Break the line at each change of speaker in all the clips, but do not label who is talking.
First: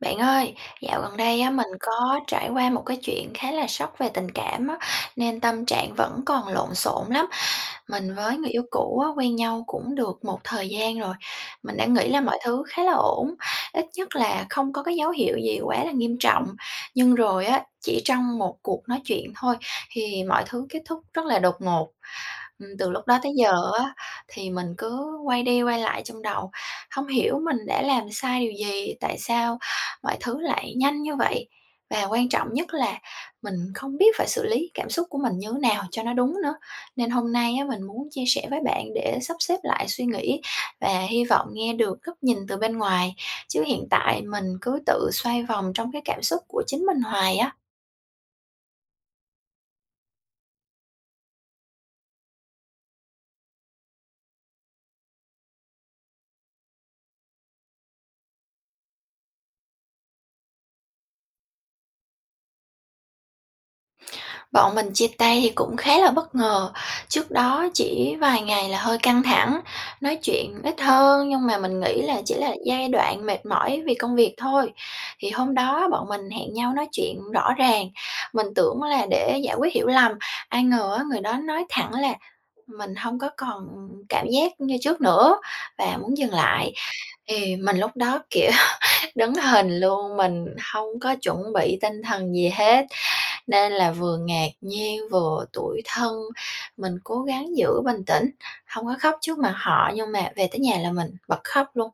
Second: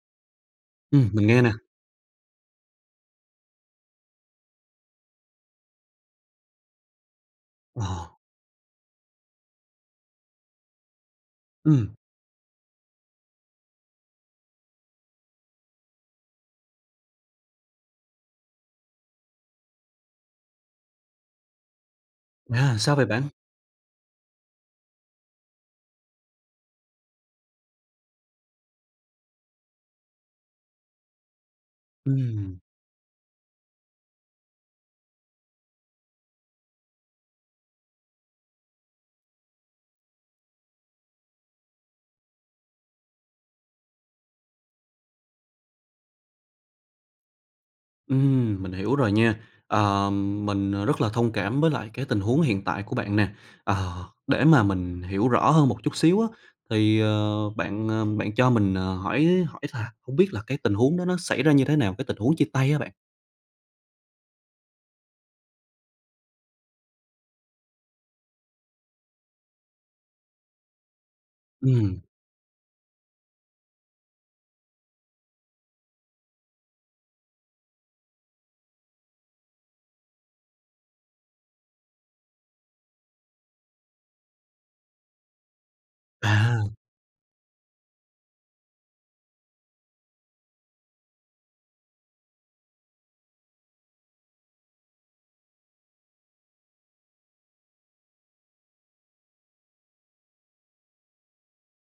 Bạn ơi, dạo
Ừm,
gần
mình
đây
nghe nè.
á, mình có trải qua một cái chuyện khá là sốc về tình cảm á, nên tâm trạng vẫn còn lộn xộn lắm. Mình
Ồ.
với người yêu cũ á, quen nhau cũng được một thời gian rồi, mình đã
Ừm.
nghĩ là mọi thứ khá là ổn, ít nhất là không có cái dấu hiệu gì quá là nghiêm trọng. Nhưng rồi á, chỉ trong một cuộc nói chuyện thôi, thì mọi thứ kết thúc rất là đột ngột. Ừm,
À,
từ
sao vậy
lúc đó
bạn?
tới giờ á thì mình cứ quay đi quay lại trong đầu, hông hiểu mình đã làm sai điều gì, tại sao mọi thứ lại nhanh như vậy? Và quan trọng
Ừm.
nhất là mình không biết phải xử lý cảm xúc của mình như nào cho nó đúng nữa. Nên hôm nay á, mình muốn chia sẻ với bạn để sắp xếp lại suy nghĩ và hy vọng nghe được góc nhìn từ bên ngoài, chứ hiện tại mình cứ tự xoay vòng trong cái cảm xúc của chính mình hoài á.
Ừm, mình hiểu rồi nha. Ờm, mình rất là thông cảm với lại cái tình huống hiện tại của bạn nè. Ờ, để mà mình hiểu rõ hơn một chút xíu á, thì, ờ, bạn, ờ, bạn cho mình, ờ, hỏi hỏi thà hông biết là cái tình huống đó nó xảy ra như thế nào? Cái tình huống chia tay á bạn.
Bọn mình chia tay thì cũng khá là bất ngờ. Trước đó chỉ vài ngày là hơi căng thẳng, nói chuyện ít hơn nhưng mà mình
Ừm.
nghĩ là chỉ là giai đoạn mệt mỏi vì công việc thôi. Thì hôm đó bọn mình hẹn nhau nói chuyện rõ ràng, mình tưởng là để giải quyết hiểu lầm, ai ngờ á, người đó nói thẳng là "Mình hông có còn cảm giác như trước nữa" và muốn dừng
À.
lại. Thì mình lúc đó, kiểu, đứng hình luôn, mình hông có chuẩn bị tinh thần gì hết, nên là vừa ngạc nhiên, vừa tủi thân. Mình cố gắng giữ bình tĩnh, hông có khóc trước mặt họ nhưng mà về tới nhà là mình bật khóc luôn.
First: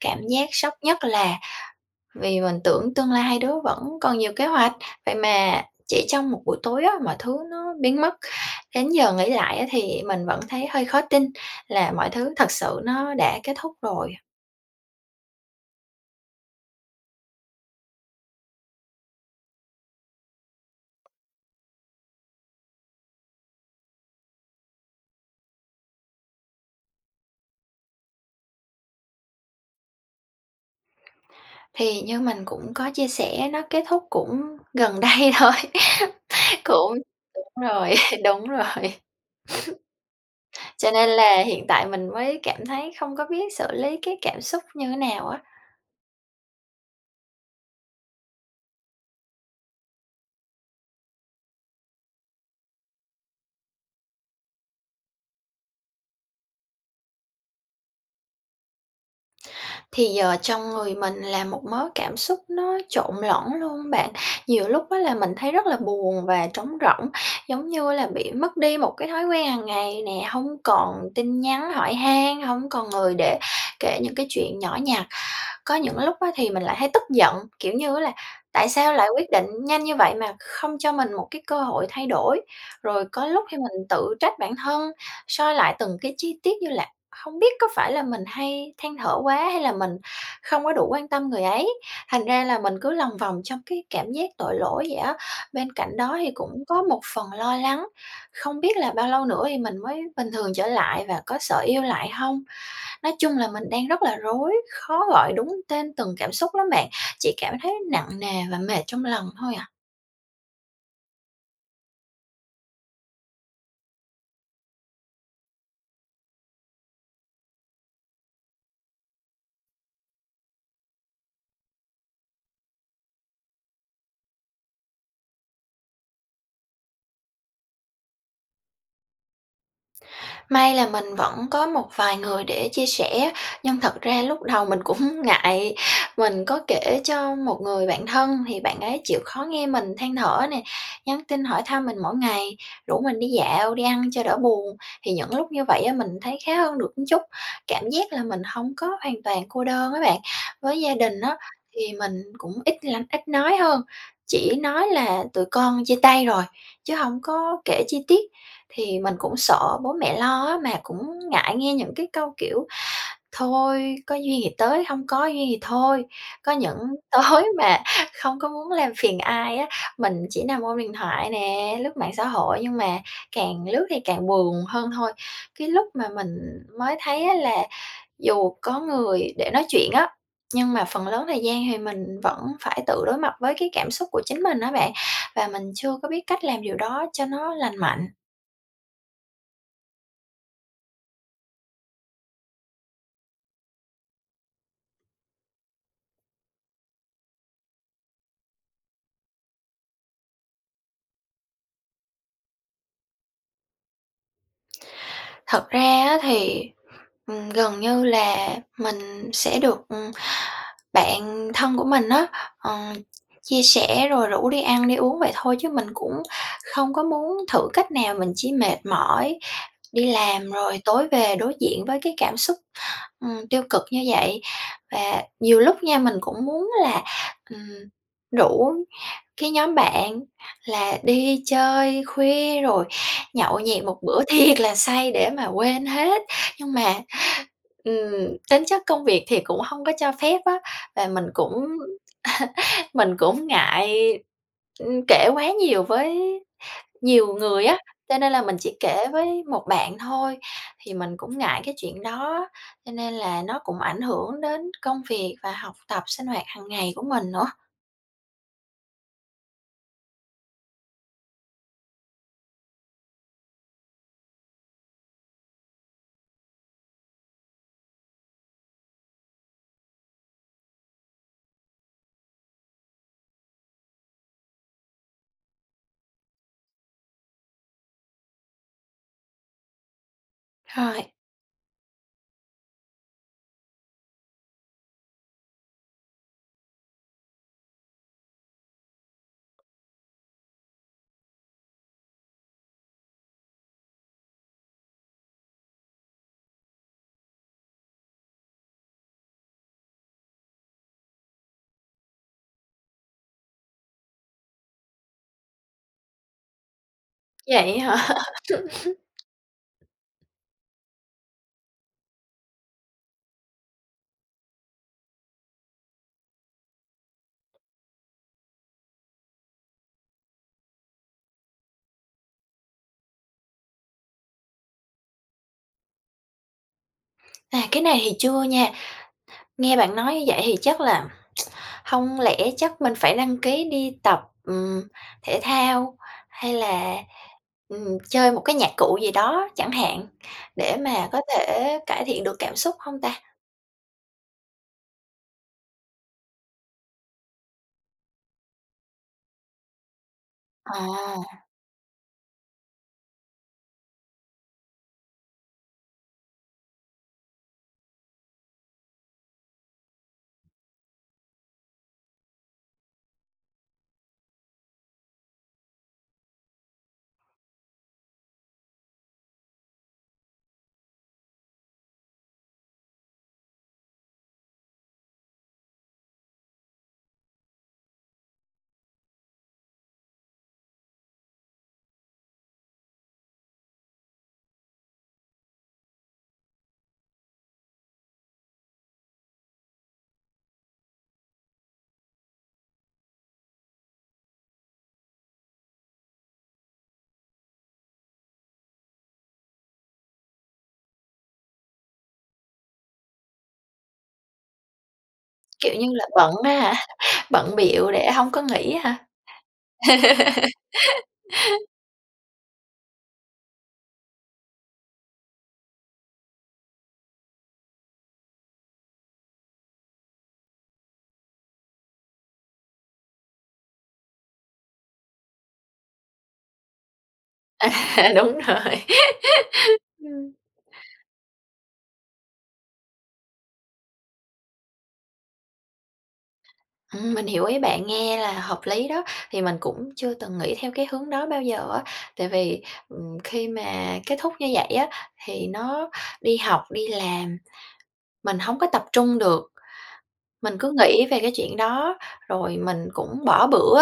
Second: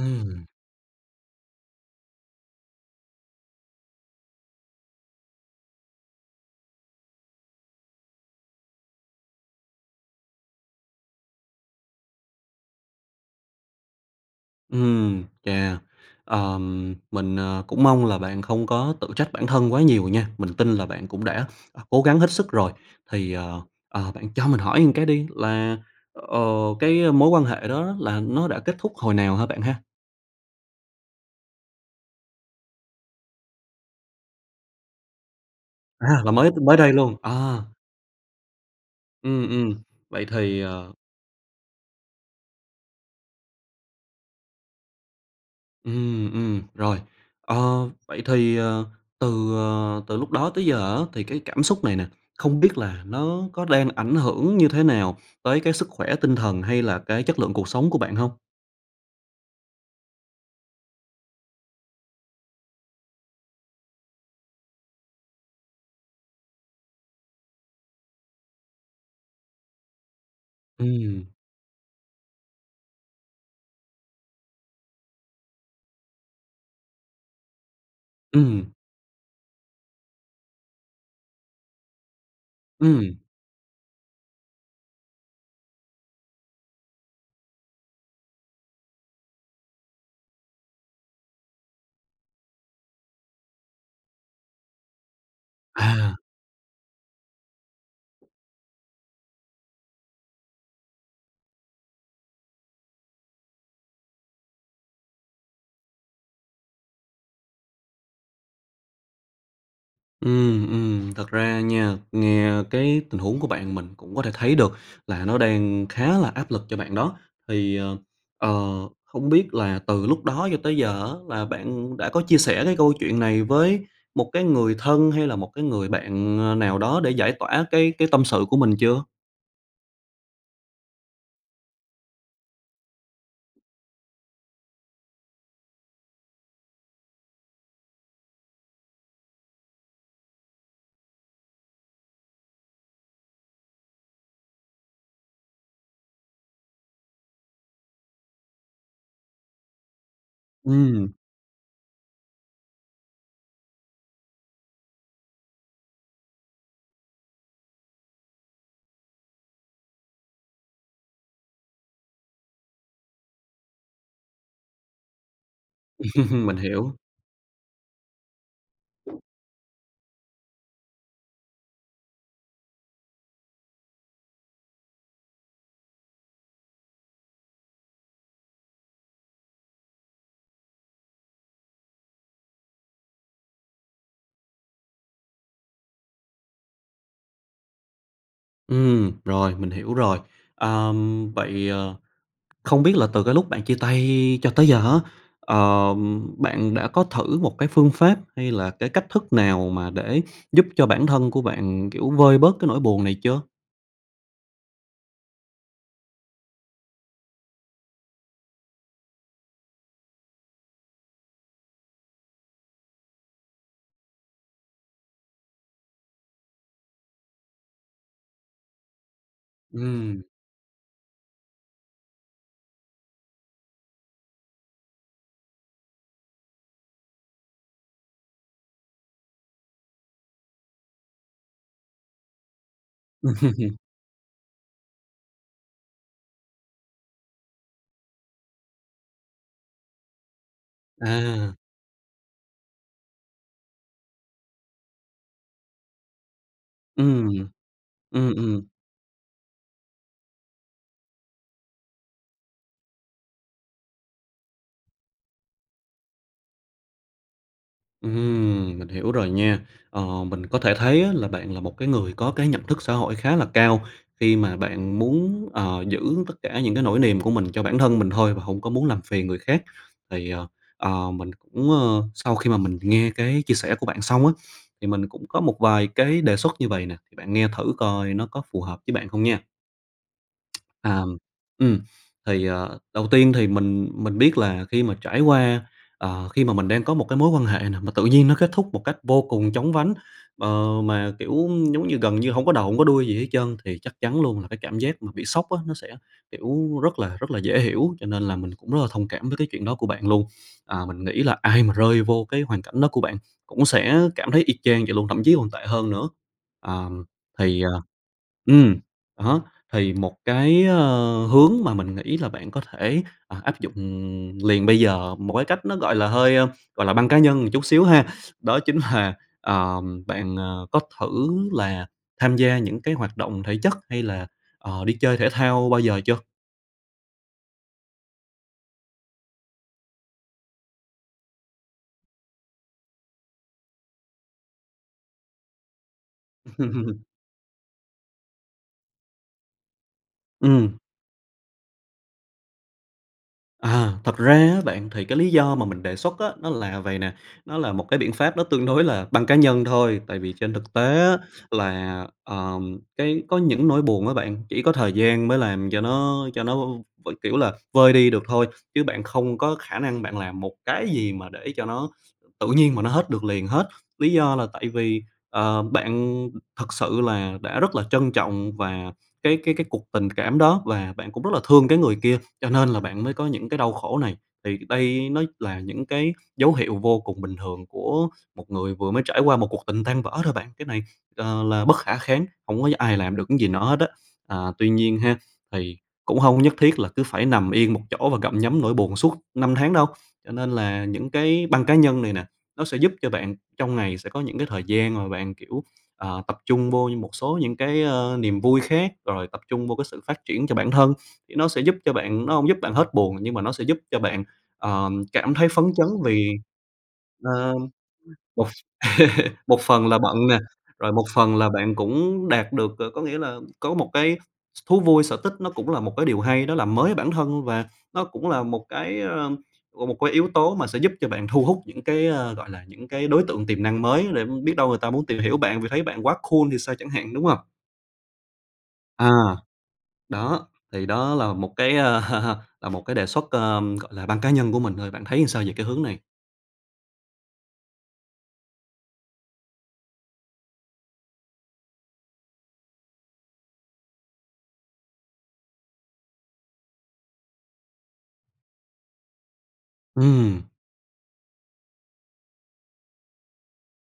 Cảm giác sốc nhất là vì mình tưởng tương lai hai đứa vẫn còn nhiều kế hoạch, vậy mà chỉ trong một buổi tối á, mọi thứ nó biến mất. Đến giờ nghĩ lại á thì mình vẫn thấy hơi khó tin là mọi thứ thật sự nó đã kết thúc rồi.
Ừm, chà. Ờm, mình, ờ, cũng mong là bạn không có tự trách bản thân quá nhiều nha. Mình tin là bạn cũng đã, à, cố gắng hết sức rồi. Thì, ờ, ờ, bạn cho mình hỏi một cái đi là, ờ, cái mối quan hệ đó là nó đã kết thúc hồi nào ha bạn ha?
Thì như mình cũng có chia sẻ nó kết thúc cũng gần đây thôi,
À, là mới mới đây
cũng
luôn, ờ.
đúng rồi, đúng rồi.
Ừm, ừm vậy thì,
Cho
ờ
nên là hiện tại mình mới cảm thấy không có biết xử lý cái cảm xúc như thế nào á.
Ừm, ừm, rồi, ờ, vậy thì, ờ, từ, ờ, từ lúc đó tới giờ á thì cái cảm xúc này nè, không biết là nó có đang ảnh hưởng như thế nào tới cái sức khỏe tinh thần hay là cái chất lượng cuộc sống của bạn hông?
Thì giờ trong người mình là một mớ cảm xúc nó trộn lẫn luôn bạn, nhiều lúc á là mình thấy rất là buồn và trống rỗng, giống như là bị mất đi một cái thói quen hằng ngày nè, hông còn
Ừm.
tin nhắn hỏi han, hông còn người để kể những cái chuyện nhỏ nhặt. Có những lúc á thì mình lại thấy tức giận, kiểu như á, là tại
Ừm.
sao lại quyết định nhanh như vậy mà không cho mình một cái cơ hội thay đổi, rồi
Ừm.
có lúc khi mình tự trách bản thân, soi lại từng cái chi tiết như là hông biết có phải là mình hay than thở quá, hay là mình không có đủ quan tâm người ấy. Thành ra là mình cứ lòng vòng trong cái cảm giác tội lỗi vậy á, bên cạnh đó
À.
thì cũng có một phần lo lắng, không biết là bao lâu nữa thì mình mới bình thường trở lại và có sợ yêu lại hông? Nói chung là mình đang rất là rối, khó gọi đúng tên từng cảm xúc lắm bạn, chỉ cảm thấy nặng nề và mệt trong lòng thôi à.
Ừm, ừm. Thật ra nha, nghe cái tình huống của bạn, mình cũng có thể thấy được là nó đang khá là áp lực cho bạn đó. Thì, ờ, ờ, không biết là từ lúc đó cho tới giờ á, là bạn, ừm, đã có chia sẻ cái câu chuyện này với một cái người thân, hay là một cái người bạn, ơ, nào đó để giải tỏa cái cái tâm sự của mình chưa?
May là mình vẫn có một vài người để chia sẻ, nhưng thật ra lúc đầu mình cũng ngại, mình có kể cho một người bạn thân thì bạn ấy chịu khó nghe mình than thở nè, nhắn tin hỏi thăm mình mỗi ngày, rủ mình đi dạo, đi ăn cho đỡ buồn. Thì những lúc như vậy á, mình thấy khá hơn được một chút, cảm giác là mình hông có hoàn toàn cô đơn á bạn. Với gia
Ừm.
đình á, thì mình cũng ít lâm ít nói hơn, chỉ nói là "Tụi con chia tay rồi", chứ hông có kể chi tiết, thì mình cũng sợ bố mẹ lo á, mà cũng ngại nghe những cái câu, kiểu: "Thôi, có duyên thì tới, hông có duyên thì thôi." Có
Mình
những
hiểu.
tối mà không có muốn làm phiền ai á, mình chỉ nằm ôm điện thoại nè, lướt mạng xã hội, nhưng mà càng lướt thì càng buồn hơn thôi. Cái lúc mà mình, ừm, mới thấy á là dù có người để nói chuyện á, nhưng mà phần lớn thời gian thì mình vẫn phải tự đối mặt với cái cảm xúc của chính mình á bạn và mình chưa có biết cách làm điều đó cho nó lành mạnh.
Ừm, rồi, mình hiểu rồi. Ờm, vậy, ờ, không biết là từ cái lúc bạn chia tay cho tới giờ á, ờ, bạn đã có thử một cái phương pháp hay là cái cách thức nào mà để giúp cho bản thân của bạn, kiểu, vơi bớt cái nỗi buồn này chưa?
Thật ra á thì, ừm, gần như là mình sẽ được, ừ, bạn thân của mình á, ờ, chia sẻ rồi rủ đi ăn đi uống vậy thôi chứ mình cũng không có muốn thử cách nào, mình chỉ mệt mỏi đi
Ừm.
làm rồi tối về đối diện với cái cảm xúc, ừm, tiêu cực như vậy. Và nhiều lúc nha, mình cũng muốn là, ừm, rủ cái nhóm bạn là đi chơi khuya rồi nhậu nhẹt một bữa thiệt là say để mà quên hết, nhưng mà, ừm, tính chất công việc thì cũng hông có cho phép á, và mình
À.
cũng mình cũng ngại, ư, kể quá nhiều với nhiều
Ừm.
người á, cho nên
Ừm,
là mình
ừm.
chỉ kể với một bạn thôi. Thì mình cũng ngại cái chuyện đó cho nên là nó cũng ảnh hưởng đến công việc và học tập, sinh hoạt hàng ngày của mình nữa.
Ừm, mình hiểu rồi nha, ờ, mình có thể thấy là bạn là một cái người có cái nhận thức xã hội khá là cao khi mà bạn muốn, ờ, giữ tất cả những cái nỗi niềm của mình cho bản thân mình thôi và hông có muốn làm phiền người khác. Thì, ờ, ờ, mình cũng, ơ, sau khi mà mình nghe cái chia sẻ của bạn xong á, thì mình cũng có một vài cái đề xuất như vầy nè, thì bạn nghe thử coi nó có phù hợp với bạn không nha. À,
Rồi.
ừm, ừm, thì, ờ, đầu tiên thì mình mình biết là khi mà trải qua, ờ, khi mà mình đang có một cái mối quan hệ nè mà tự nhiên nó kết thúc một cách vô cùng chóng vánh, ờ, mà, kiểu, ưm, giống như gần như hông có đầu hông có đuôi gì hết trơn thì chắc chắn luôn là cái cảm giác mà bị sốc á nó sẽ, kiểu, rất là rất là dễ hiểu cho nên là mình cũng rất là thông cảm với cái chuyện đó của bạn luôn. À, mình nghĩ là ai mà rơi vô cái hoàn cảnh đó của bạn cũng sẽ cảm thấy y chang vậy luôn, thậm chí còn tệ hơn nữa. À, thì, à
Vậy hả?
ừm, đó, thì một cái, ơ, hướng mà mình nghĩ là bạn có thể, ờ, áp dụng liền bây giờ một cái cách nó, gọi là, hơi, a, gọi là, băng cá nhân một chút xíu ha, đó chính là, ờm, bạn, ờ, có thử là tham gia những cái hoạt động thể chất hay là, ờ, đi chơi thể thao bao giờ chưa?
À, cái này thì chưa nha. Nghe bạn nói như vậy thì chắc là hông lẽ chắc mình phải đăng ký đi tập, ừm, thể thao hay là, ừm, chơi một cái nhạc cụ gì đó chẳng hạn, để
Ừm.
mà có thể cải thiện được cảm xúc hông ta?
À, thật ra á bạn thì cái lý do mà mình đề xuất á nó là vầy nè, nó là một cái biện pháp nó tương đối là băng cá nhân thôi. Tại vì trên thực tế á
À.
là, ờ, cái có những nỗi buồn á bạn, chỉ có thời gian mới làm cho nó cho nó v kiểu là, vơi đi được thôi, chứ bạn không có khả năng bạn làm một cái gì mà để cho nó tự nhiên mà nó hết được liền hết. Lý do là tại vì, ờ, bạn thực sự là đã rất là trân trọng và cái cái cái cuộc tình cảm đó, và bạn cũng rất là thương cái người kia cho nên là bạn mới có những cái đau khổ này. Thì đây nó là những cái dấu hiệu vô cùng bình thường của một người vừa mới trải qua một cuộc tình tan vỡ thôi bạn. Cái này là là bất khả kháng, hông có ai làm được cái gì nó hết á, à, tuy nhiên ha, thì cũng hông có nhất thiết là cứ phải nằm yên một chỗ và gặm nhấm nỗi buồn suốt năm tháng đâu. Cho nên là những cái băng cá nhân này nè, nó sẽ giúp cho bạn trong ngày sẽ có những cái thời gian mà bạn, kiểu, ờ, tập trung vô như một số những cái, a, niềm vui khác, rồi tập trung vô cái sự phát triển cho bản thân thì nó sẽ giúp cho bạn nó hông giúp bạn hết buồn nhưng mà nó sẽ giúp cho bạn, ờ, cảm thấy phấn
Kiểu như
chấn
là
vì
bận á hả,
ờ,
bận bịu để hông có
một
nghĩ á hả?
một phần là bận nè, rồi một phần là bạn cũng đạt được, rồi có nghĩa là có một cái s thú vui, sở thích nó cũng là một cái điều hay. Nó làm mới bản thân và nó cũng là một cái, a, một cái yếu tố mà sẽ giúp cho bạn thu hút những cái, à, gọi là, những cái đối tượng tiềm năng mới để biết đâu người ta muốn tìm hiểu bạn vì thấy bạn quá cool thì sao chẳng hạn, đúng hông?
Ờ. Đúng rồi.
À.
Ừ.
Đó, thì đó là một cái, à, là một cái đề xuất, ờ, gọi là băng cá nhân của mình thôi, bạn thấy sao về cái hướng này?
Ừm, mình hiểu ý bạn, nghe là hợp lý đó. Thì mình cũng chưa từng nghĩ theo cái hướng đó bao giờ á, tại vì, ừm, khi mà kết thúc như vậy á thì nó đi học, đi làm, mình hổng có tập trung được.
Ừm.
Mình cứ nghĩ về cái chuyện đó rồi mình cũng bỏ bữa,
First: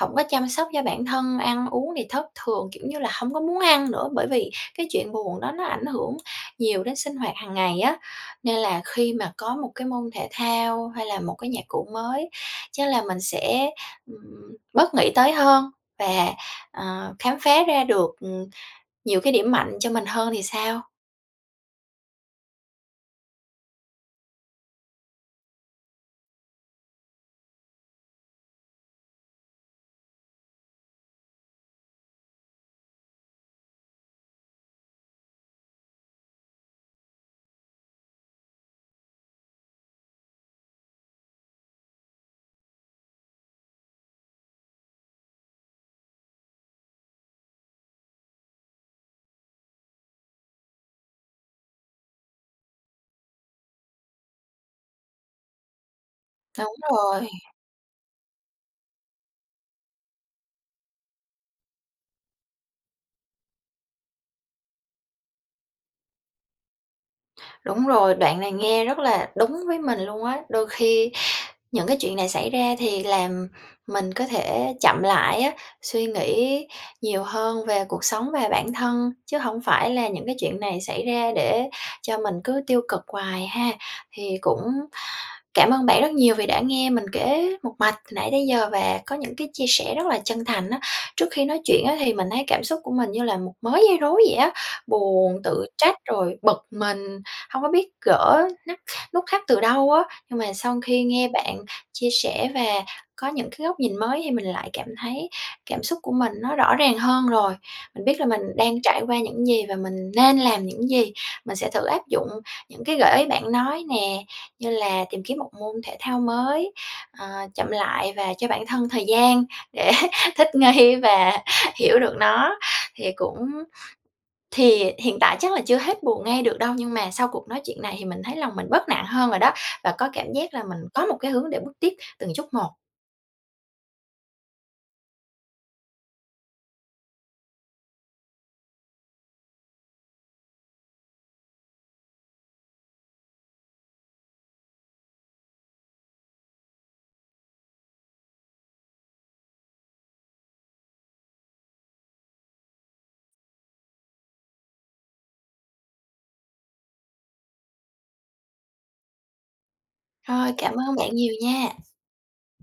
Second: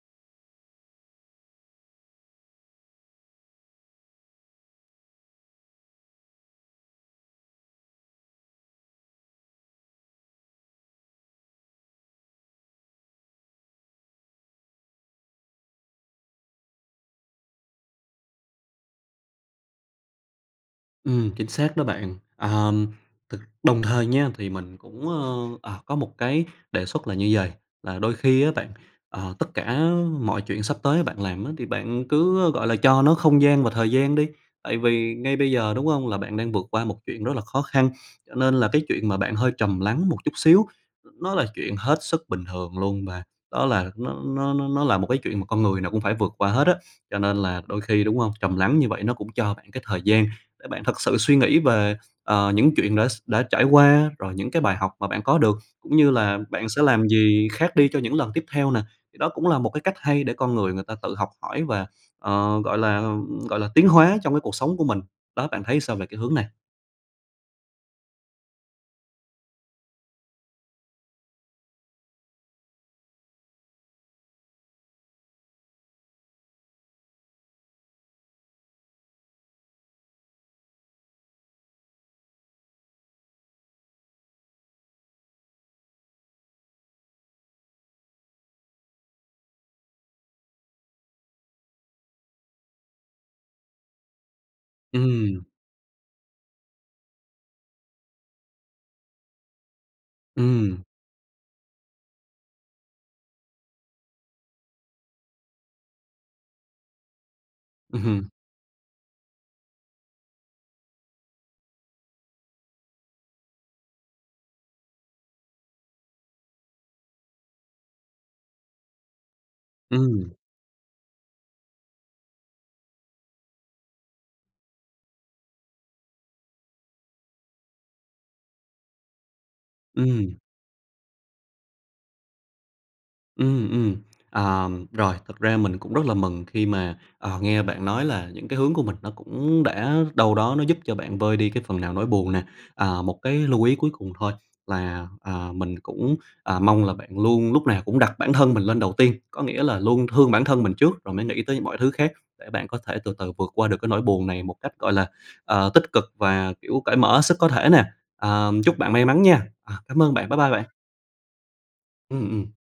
hổng có chăm sóc cho bản thân, ăn uống thì thất thường, kiểu như là, hông có muốn ăn nữa, bởi vì cái chuyện buồn đó nó ảnh hưởng nhiều đến sinh hoạt hàng ngày á, nên là khi mà có một cái môn thể thao, hay là một cái nhạc cụ mới, chắc là mình sẽ, ừm, bớt nghĩ tới hơn và, ờ, khám phá ra được, ừm, nhiều cái điểm mạnh cho mình hơn thì sao.
Ừm, chính xác đó bạn. À, ừm, thực đồng thời nha thì mình cũng, ơ, à, có một cái đề xuất là như vầy, là đôi khi á bạn, ờ, tất cả mọi chuyện sắp tới bạn làm á thì bạn cứ, ơ, gọi là, cho nó không gian và thời gian đi, tại vì ngay bây giờ, đúng hông? Là bạn đang vượt qua một chuyện rất là khó khăn, cho nên là cái chuyện mà bạn hơi trầm lắng một chút xíu, nó là chuyện hết sức bình thường luôn và đó là nó nó nó nó là một cái chuyện mà con người nào cũng phải vượt qua hết á. Cho nên là đôi khi, đúng hông? Trầm lắng như vậy nó cũng cho bạn cái thời gian để bạn thực sự suy nghĩ về, à, những chuyện đã x đã trải qua, rồi những cái bài học mà bạn có được, cũng như là bạn
Đúng
sẽ làm
rồi.
gì khác đi cho những lần tiếp theo nè, thì đó cũng là một cái cách hay để con người người ta tự học hỏi và, ờ, gọi là, ừm, gọi là, tiến hóa trong cái cuộc sống của mình, đó, bạn thấy sao về cái hướng này?
Đúng rồi, đoạn này nghe rất là đúng với mình luôn á. Đôi khi những cái chuyện này xảy ra thì làm mình có thể chậm lại á, suy nghĩ nhiều hơn về cuộc sống và bản thân chứ hông phải là những cái chuyện này xảy ra để cho mình cứ tiêu cực hoài ha? Thì cũng cảm ơn bạn rất nhiều vì đã nghe mình kể một mạch nãy từ tới giờ và có những cái chia sẻ rất là chân thành á. Trước khi nói chuyện á thì mình thấy cảm xúc của mình như là một mớ dây rối vậy á, buồn,
Ừm.
tự trách, rồi bực mình, hông có biết gỡ nắc nút thắt từ đâu á, nhưng mà sau
Ừm.
khi nghe bạn chia sẻ và có những cái góc nhìn mới thì mình lại cảm thấy cảm xúc của mình nó rõ ràng hơn rồi.
Ừm
Mình biết là
hừm.
mình đang trải qua những gì và mình nên làm những gì, mình sẽ thử áp dụng những cái gợi ý bạn nói nè, như là tìm kiếm một môn thể thao mới, ờ, chậm lại và cho bản thân thời gian để
Ừm.
thích nghi và hiểu được nó. Thì cũng thì hiện tại chắc là chưa hết buồn ngay được đâu nhưng mà sau cuộc nói chuyện này thì mình thấy lòng mình bớt nặng hơn rồi đó và có cảm
Ừm.
giác là mình có một cái hướng để bước tiếp từng chút một.
Ừm, ừm. À, rồi, thực ra mình cũng rất là mừng khi mà, à, nghe bạn nói là những cái hướng của mình nó cũng đã đâu đó nó giúp cho bạn vơi đi cái phần nào nỗi buồn nè. À, một cái lưu ý cuối cùng thôi là, à, mình cũng, à, mong là bạn luôn lúc nào cũng đặt bản thân mình lên đầu tiên, có nghĩa là luôn thương bản thân mình trước rồi mới nghĩ tới mọi thứ khác để bạn có thể từ từ vượt qua được cái nỗi buồn này một cách, gọi là, ờ, tích cực và, kiểu, cởi mở hết sức có thể nè. Ờ, chúc bạn may mắn nha! À, cảm ơn bạn, bye bye
Rồi,
bạn.
cảm ơn bạn nhiều nha!
Ừm, ừm.